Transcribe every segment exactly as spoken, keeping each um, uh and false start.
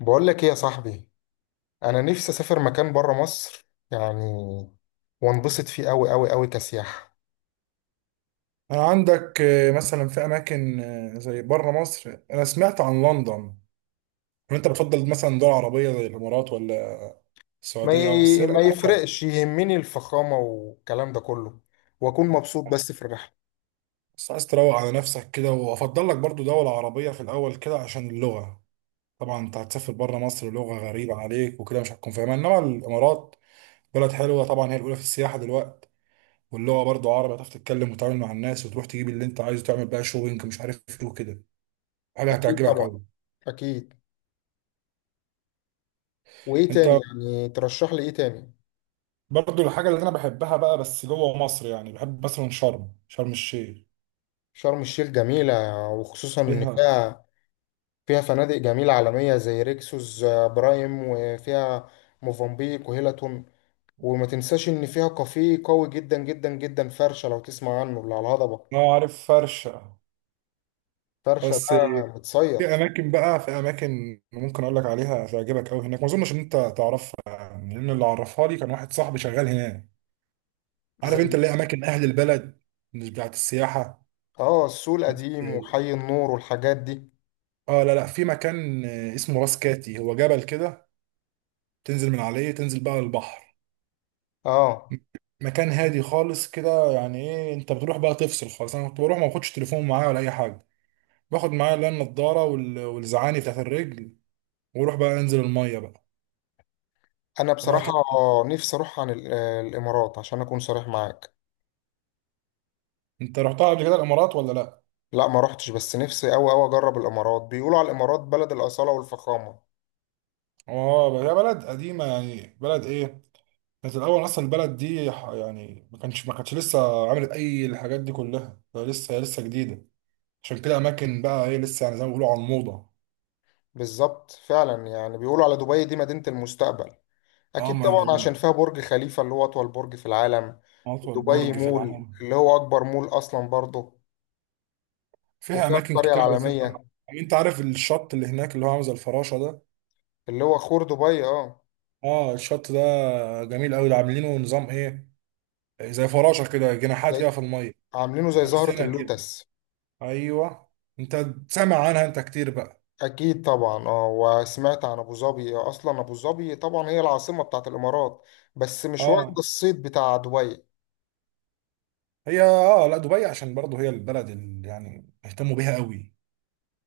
بقول لك ايه يا صاحبي. انا نفسي اسافر مكان بره مصر، يعني وانبسط فيه قوي قوي قوي كسياحة. عندك آه، مثلا في اماكن آه، زي بره مصر، انا سمعت عن لندن. وانت بتفضل مثلا دول عربيه زي الامارات ولا ما السعوديه، أو بس هي ي... ما الامارات؟ يفرقش، يهمني الفخامة والكلام ده كله، واكون مبسوط بس في الرحلة. بس عايز تروق على نفسك كده، وافضل لك برضو دوله عربيه في الاول كده عشان اللغه. طبعا انت هتسافر بره مصر لغه غريبه عليك وكده مش هتكون فاهمها، انما الامارات بلد حلوه طبعا، هي الاولى في السياحه دلوقتي، واللغه برضو عربي هتعرف تتكلم وتتعامل مع الناس، وتروح تجيب اللي انت عايزه، تعمل بقى شوبينج مش عارف ايه وكده. حاجه اكيد هتعجبك طبعا قوي. اكيد. وايه انت تاني يعني؟ ترشح لي ايه تاني؟ برضو الحاجة اللي أنا بحبها بقى، بس جوه مصر، يعني بحب مثلا شرم شرم الشيخ. شرم الشيخ جميلة، وخصوصا ان فيها فيها فيها فنادق جميلة عالمية زي ريكسوس، آه، برايم، وفيها موفنبيك وهيلتون. وما تنساش ان فيها كافيه قوي جدا جدا جدا، فرشه، لو تسمع عنه، اللي على الهضبه. أه، عارف فرشة. فرشه بس ده متصيد. في أماكن بقى، في أماكن ممكن أقول لك عليها تعجبك أوي هناك، ما أظنش إن أنت تعرفها يعني، لأن اللي عرفها لي كان واحد صاحبي شغال هناك. عارف زي أنت اللي هي أماكن أهل البلد، مش بتاعت السياحة. اه السوق القديم وحي النور والحاجات دي. أه لا لا، في مكان اسمه راس كاتي، هو جبل كده تنزل من عليه، تنزل بقى البحر. اه، مكان هادي خالص كده، يعني ايه انت بتروح بقى تفصل خالص. انا كنت بروح ما باخدش تليفون معايا ولا اي حاجه، باخد معايا اللي هي النضاره وال- والزعاني بتاعت الرجل، واروح بقى انزل الميه بقى. انا بقى بصراحه ت- نفسي اروح عن ال- آه، الامارات عشان اكون صريح معاك. انت رحتها قبل كده الامارات ولا لا؟ لا ما رحتش، بس نفسي قوي قوي اجرب الامارات. بيقولوا على الامارات بلد الاصاله والفخامه. اه بقى- هي بلد قديمه يعني، بلد ايه، كانت الاول اصلا البلد دي ح- يعني ما كانش ما كانتش لسه عملت اي الحاجات دي كلها، هي لسه هي لسه جديده. عشان كده اماكن بقى ايه، لسه يعني زي ما بيقولوا على الموضه. بالظبط فعلا، يعني بيقولوا على دبي دي مدينه المستقبل. اه أكيد ما طبعا، عشان أنا- فيها برج خليفة اللي هو أطول برج في العالم. اطول دبي برج في مول العالم. اللي هو أكبر مول أصلا برضه. فيها وفيها اماكن القرية كتير على فكره، العالمية، يعني انت عارف الشط اللي هناك اللي هو عامل زي الفراشه ده؟ اللي هو خور دبي، اه. اه الشط ده جميل قوي، ده عاملينه نظام ايه، زي فراشه كده جناحات كده زي في الميه. عاملينه زي زهرة السنه كده، اللوتس. ايوه. انت سامع عنها انت كتير بقى. أكيد طبعا، اه. وسمعت عن أبو ظبي، آه، أصلا أبو ظبي طبعا هي العاصمة بتاعت الإمارات، بس مش واخدة اه الصيت بتاع دبي. هي، اه لا، دبي عشان برضه هي البلد اللي يعني اهتموا بيها قوي،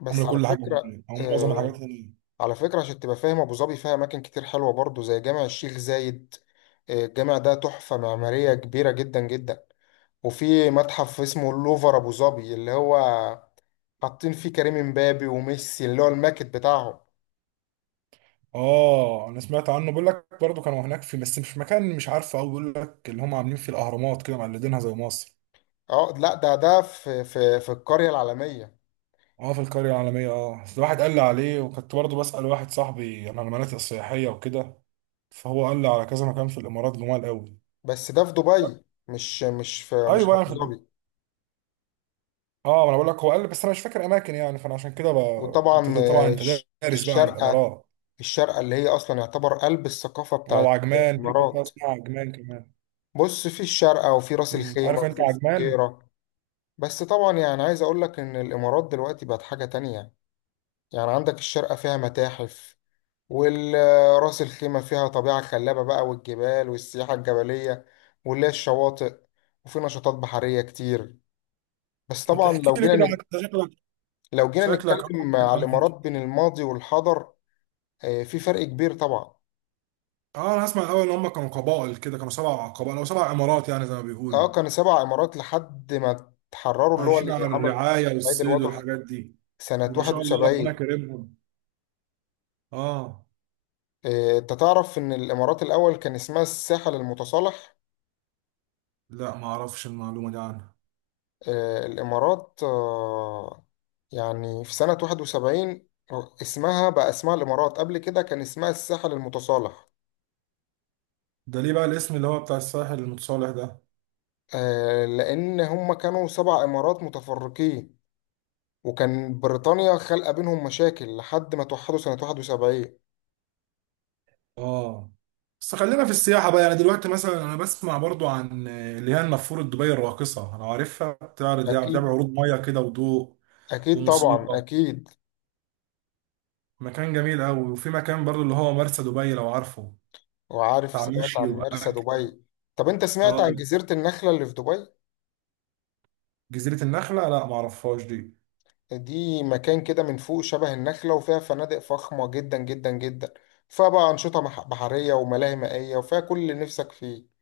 بس عامله على كل حاجه فكرة، هناك، او معظم الحاجات آه هناك. على فكرة عشان تبقى فاهم، أبو ظبي فيها أماكن كتير حلوة برضه زي جامع الشيخ زايد. آه، الجامع ده تحفة معمارية كبيرة جدا جدا. وفي متحف اسمه اللوفر ابو ظبي، اللي هو حاطين فيه كريم امبابي وميسي، اللي هو الماكت بتاعهم. اه انا سمعت عنه، بيقول لك برضه كانوا هناك في، بس مش في مكان مش عارفه قوي، بيقول لك اللي هم عاملين فيه الاهرامات كده مقلدينها زي مصر. اه لا، ده ده في في في القرية العالمية. اه في القرية العالمية، اه بس واحد قال لي عليه، وكنت برضه بسأل واحد صاحبي عن المناطق السياحية وكده، فهو قال لي على كذا مكان في الإمارات جمال قوي. بس ده في دبي، مش مش في مش ايوه في يعني ابو في الإم- ظبي. اه ما انا بقول لك هو قال لي، بس انا مش فاكر اماكن يعني، فانا عشان كده ب... انت وطبعا ت- طبعا آه، انت الش- دارس بقى عن الشارقة الامارات. الشارقة اللي هي اصلا يعتبر قلب الثقافة اه، بتاعت وعجمان، في منطقه الامارات. اسمها عجمان كمان. بص، في الشارقة وفي راس مم. الخيمة عارف انت وفي عجمان. الفجيرة. بس طبعا، يعني عايز اقول لك ان الامارات دلوقتي بقت حاجة تانية. يعني عندك الشارقة فيها متاحف، والراس الخيمة فيها طبيعة خلابة بقى، والجبال والسياحة الجبلية، واللي هي الشواطئ، وفي نشاطات بحرية كتير. بس ما طبعا تحكي لو لي جينا كده عن، نك... أنت شكلك، لو جينا شكلك اه، عارف نتكلم على الأماكن الإمارات بين كتير. الماضي والحاضر، آه، في فرق كبير طبعا. اه انا اسمع الاول ان هم كانوا قبائل كده، كانوا سبع قبائل او سبع امارات يعني زي ما بيقولوا، اه، كان سبع إمارات لحد ما تحرروا، اللي هو عايشين اللي على عمل الرعايه العيد والصيد الوطني والحاجات دي. سنة ما شاء الله ربنا واحد وسبعين. كرمهم. اه آه، انت تعرف ان الامارات الاول كان اسمها الساحل المتصالح. لا ما اعرفش المعلومة دي عنها. آه، الإمارات آه، يعني في سنة واحد وسبعين اسمها بقى اسمها الإمارات، قبل كده كان اسمها الساحل المتصالح. ده ليه بقى الاسم اللي هو بتاع الساحل المتصالح ده؟ آه، لأن هم كانوا سبع إمارات متفرقين، وكان بريطانيا خلق بينهم مشاكل لحد ما توحدوا سنة واحد وسبعين. اه بس خلينا في السياحة بقى، يعني دلوقتي مثلا انا بسمع برضو عن اللي هي النافورة، دبي الراقصة، انا عارفها بتعرض يعني بتعمل أكيد عروض مية كده وضوء أكيد طبعا وموسيقى، أكيد. مكان جميل قوي. وفي مكان برضو اللي هو مرسى دبي لو عارفه، وعارف، بتاع سمعت مشي عن مرسى واكل. دبي. طب أنت سمعت عن اه جزيرة النخلة اللي في دبي؟ جزيرة النخلة لا ما اعرفهاش دي. دي مكان كده من فوق شبه النخلة، وفيها فنادق فخمة جدا جدا جدا، فيها بقى أنشطة مح- بحرية وملاهي مائية، وفيها كل اللي نفسك فيه.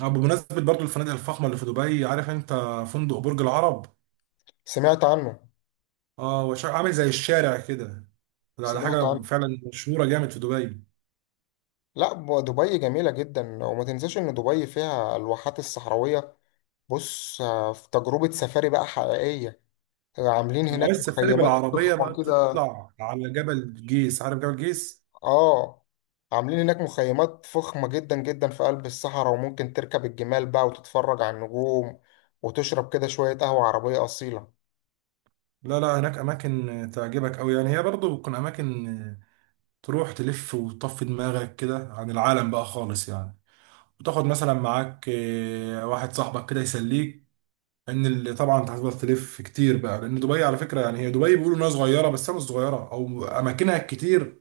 اه بمناسبة برضو الفنادق الفخمة اللي في دبي، عارف انت فندق برج العرب؟ سمعت عنه. اه هو شا- عامل زي الشارع كده، ده ده سمعت حاجه عنه. فعلا مشهوره جامد في دبي. لا، ب- دبي جميلة جدا، وما تنساش إن دبي فيها الواحات الصحراوية. بص، آه، في تجربة سفاري بقى حقيقية. عاملين لو هناك عايز تسافري مخيمات بالعربيه فخمة بقى كده. تطلع على جبل جيس، عارف جبل جيس؟ آه. عاملين هناك مخيمات فخمة جدا جدا في قلب الصحراء، وممكن تركب الجمال بقى وتتفرج على النجوم، وتشرب كده شوية قهوة عربية أصيلة. لا لا، هناك اماكن تعجبك قوي يعني، هي برضه بتكون اماكن آه، تروح تلف وتطفي دماغك كده عن العالم بقى خالص يعني، وتاخد مثلا معاك آه، واحد صاحبك كده يسليك. ان اللي طبعا انت هتفضل تلف كتير بقى، لان دبي على فكره يعني، هي دبي بيقولوا انها صغيره بس هي مش صغيره، او اماكنها كتير،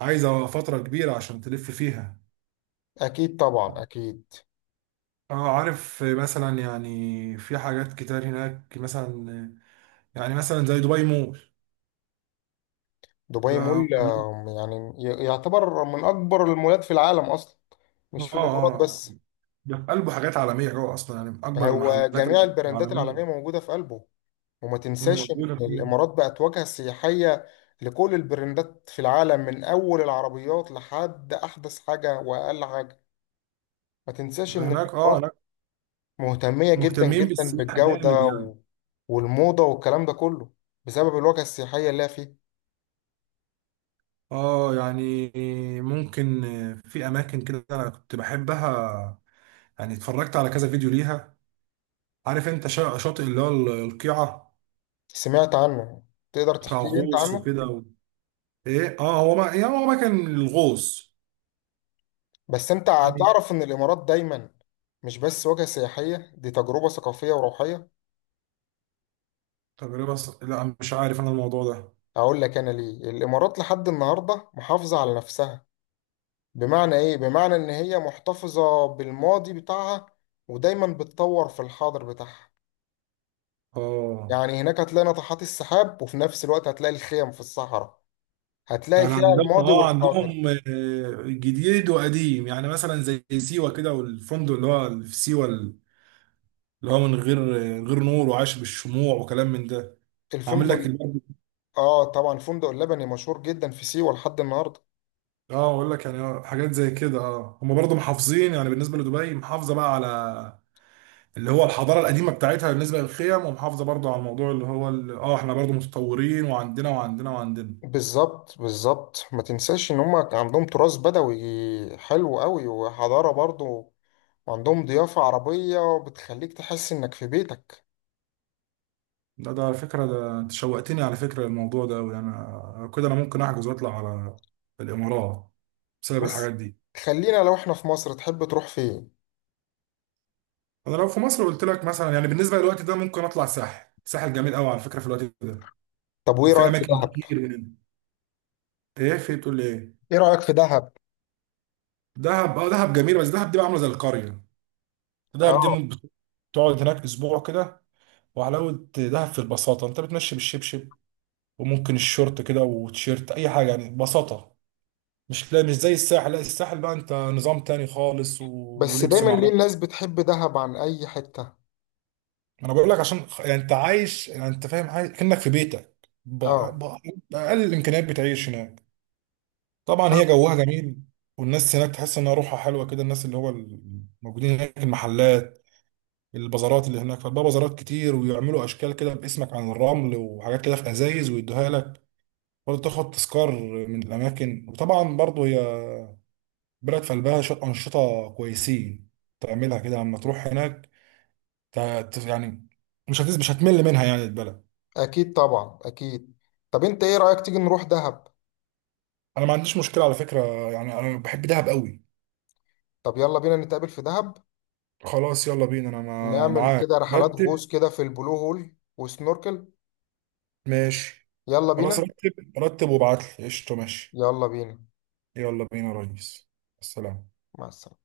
عايزه فتره كبيره عشان تلف فيها. أكيد طبعا أكيد. اه عارف مثلا، يعني في حاجات كتير هناك مثلا، يعني مثلا زي دبي مول. دبي ده مول، اه آه، يعني ي- يعتبر من أكبر المولات في العالم أصلا، مش في الإمارات اه بس. ده في قلبه حاجات عالمية جوه أصلا، يعني من أكبر هو المحلات جميع البراندات العالمية العالمية موجودة في قلبه. وما تنساش موجودة إن فيه. الإمارات بقت واجهة سياحية لكل البراندات في العالم، من أول العربيات لحد أحدث حاجة وأقل حاجة. ما تنساش إن هناك اه، الإمارات هناك مهتمية جدا مهتمين جدا بالسياحة جامد بالجودة يعني. و- والموضة والكلام ده كله بسبب الواجهة السياحية اللي هي فيه. اه يعني ممكن، في أماكن كده أنا كنت بحبها، يعني اتفرجت على كذا فيديو ليها. عارف أنت شا- شاطئ اللي هو القيعة، سمعت عنه. تقدر بتاع تحكي لي أنت غوص عنه؟ وكده. ايه اه، هو ما يعني هو ما كان الغوص بس انت يعني، هتعرف ان الامارات دايما مش بس وجهة سياحية، دي تجربة ثقافية وروحية. تجربة ص... لا مش عارف انا الموضوع ده. اقول لك انا ليه الامارات لحد النهاردة محافظة على نفسها. بمعنى ايه؟ بمعنى ان هي محتفظة بالماضي بتاعها، ودايما بتطور في الحاضر بتاعها. اه يعني هناك هتلاقي ناطحات السحاب، وفي نفس الوقت هتلاقي الخيم في الصحراء. هتلاقي يعني فيها عندهم، الماضي اه والحاضر. عندهم آه، جديد وقديم، يعني مثلا زي سيوة كده، والفندق اللي هو في سيوة اللي هو من غير، آه، غير نور وعايش بالشموع وكلام من ده، عامل الفندق لك ال- البرد- اه طبعا، الفندق اللبني مشهور جدا في سيوة لحد النهاردة. اه اقول لك يعني، آه، حاجات زي كده. اه هم برضه محافظين يعني، بالنسبة لدبي محافظة بقى على اللي هو الحضاره القديمه بتاعتها بالنسبه للخيم، ومحافظه برضو على الموضوع اللي هو ال- اه احنا برضو متطورين، وعندنا وعندنا وعندنا. بالظبط بالظبط، ما تنساش ان هم عندهم تراث بدوي حلو قوي وحضارة برضو. وعندهم ضيافة عربية بتخليك تحس انك في بيتك. ده ده على فكرة، ده انت شوقتني على فكرة الموضوع ده أوي، يعني أنا كده أنا ممكن أحجز وأطلع على الإمارات بسبب بس الحاجات دي. خلينا، لو احنا في مصر تحب تروح فين؟ أنا لو في مصر قلت لك مثلا، يعني بالنسبة للوقت ده ممكن أطلع الساحل، الساحل جميل أوي على فكرة في الوقت ده، طب وايه وفي رأيك في أماكن دهب؟ كتير هنا. إيه في إيه؟ بتقول لي إيه؟ ايه رأيك في دهب؟ دهب أه، دهب جميل، بس دهب دي بقى عاملة زي القرية. دهب دي اه. ممكن تقعد هناك أسبوع كده، وحلاوة دهب في البساطة، أنت بتمشي بالشبشب وممكن الشورت كده وتيشيرت أي حاجة، يعني بساطة. مش، لا مش زي الساحل، لا الساحل بقى انت نظام تاني خالص و... بس ولبس دايما ما ليه اعرفش. الناس بتحب دهب عن اي حتة؟ انا بقول لك عشان خ- يعني انت عايش، يعني انت فاهم عايش كأنك في بيتك ب... اه، ب... بأقل الامكانيات بتعيش هناك. طبعا هي دهب. جوها جميل، والناس هناك تحس انها روحها حلوه كده، الناس اللي هو الموجودين هناك، المحلات، البازارات اللي هناك، فبقى بازارات كتير ويعملوا اشكال كده باسمك عن الرمل وحاجات كده في ازايز ويدوها لك برضه، تاخد تذكار من الاماكن. وطبعا برضه هي بلد في قلبها شويه انشطه كويسين تعملها كده لما تروح هناك، ت- ت- يعني مش هتز مش هتمل منها يعني البلد. اكيد طبعا اكيد. طب انت ايه رأيك تيجي نروح دهب؟ انا ما عنديش مشكله على فكره، يعني انا بحب دهب قوي. طب يلا بينا نتقابل في دهب، خلاص يلا بينا، انا ما- ونعمل معاك، كده رحلات غوص رتب. كده في البلو هول وسنوركل. ماشي يلا خلاص، بينا. رتب رتب وابعت لي قشطه. ماشي يلا بينا. يلا بينا يا ريس. السلام. مع السلامة.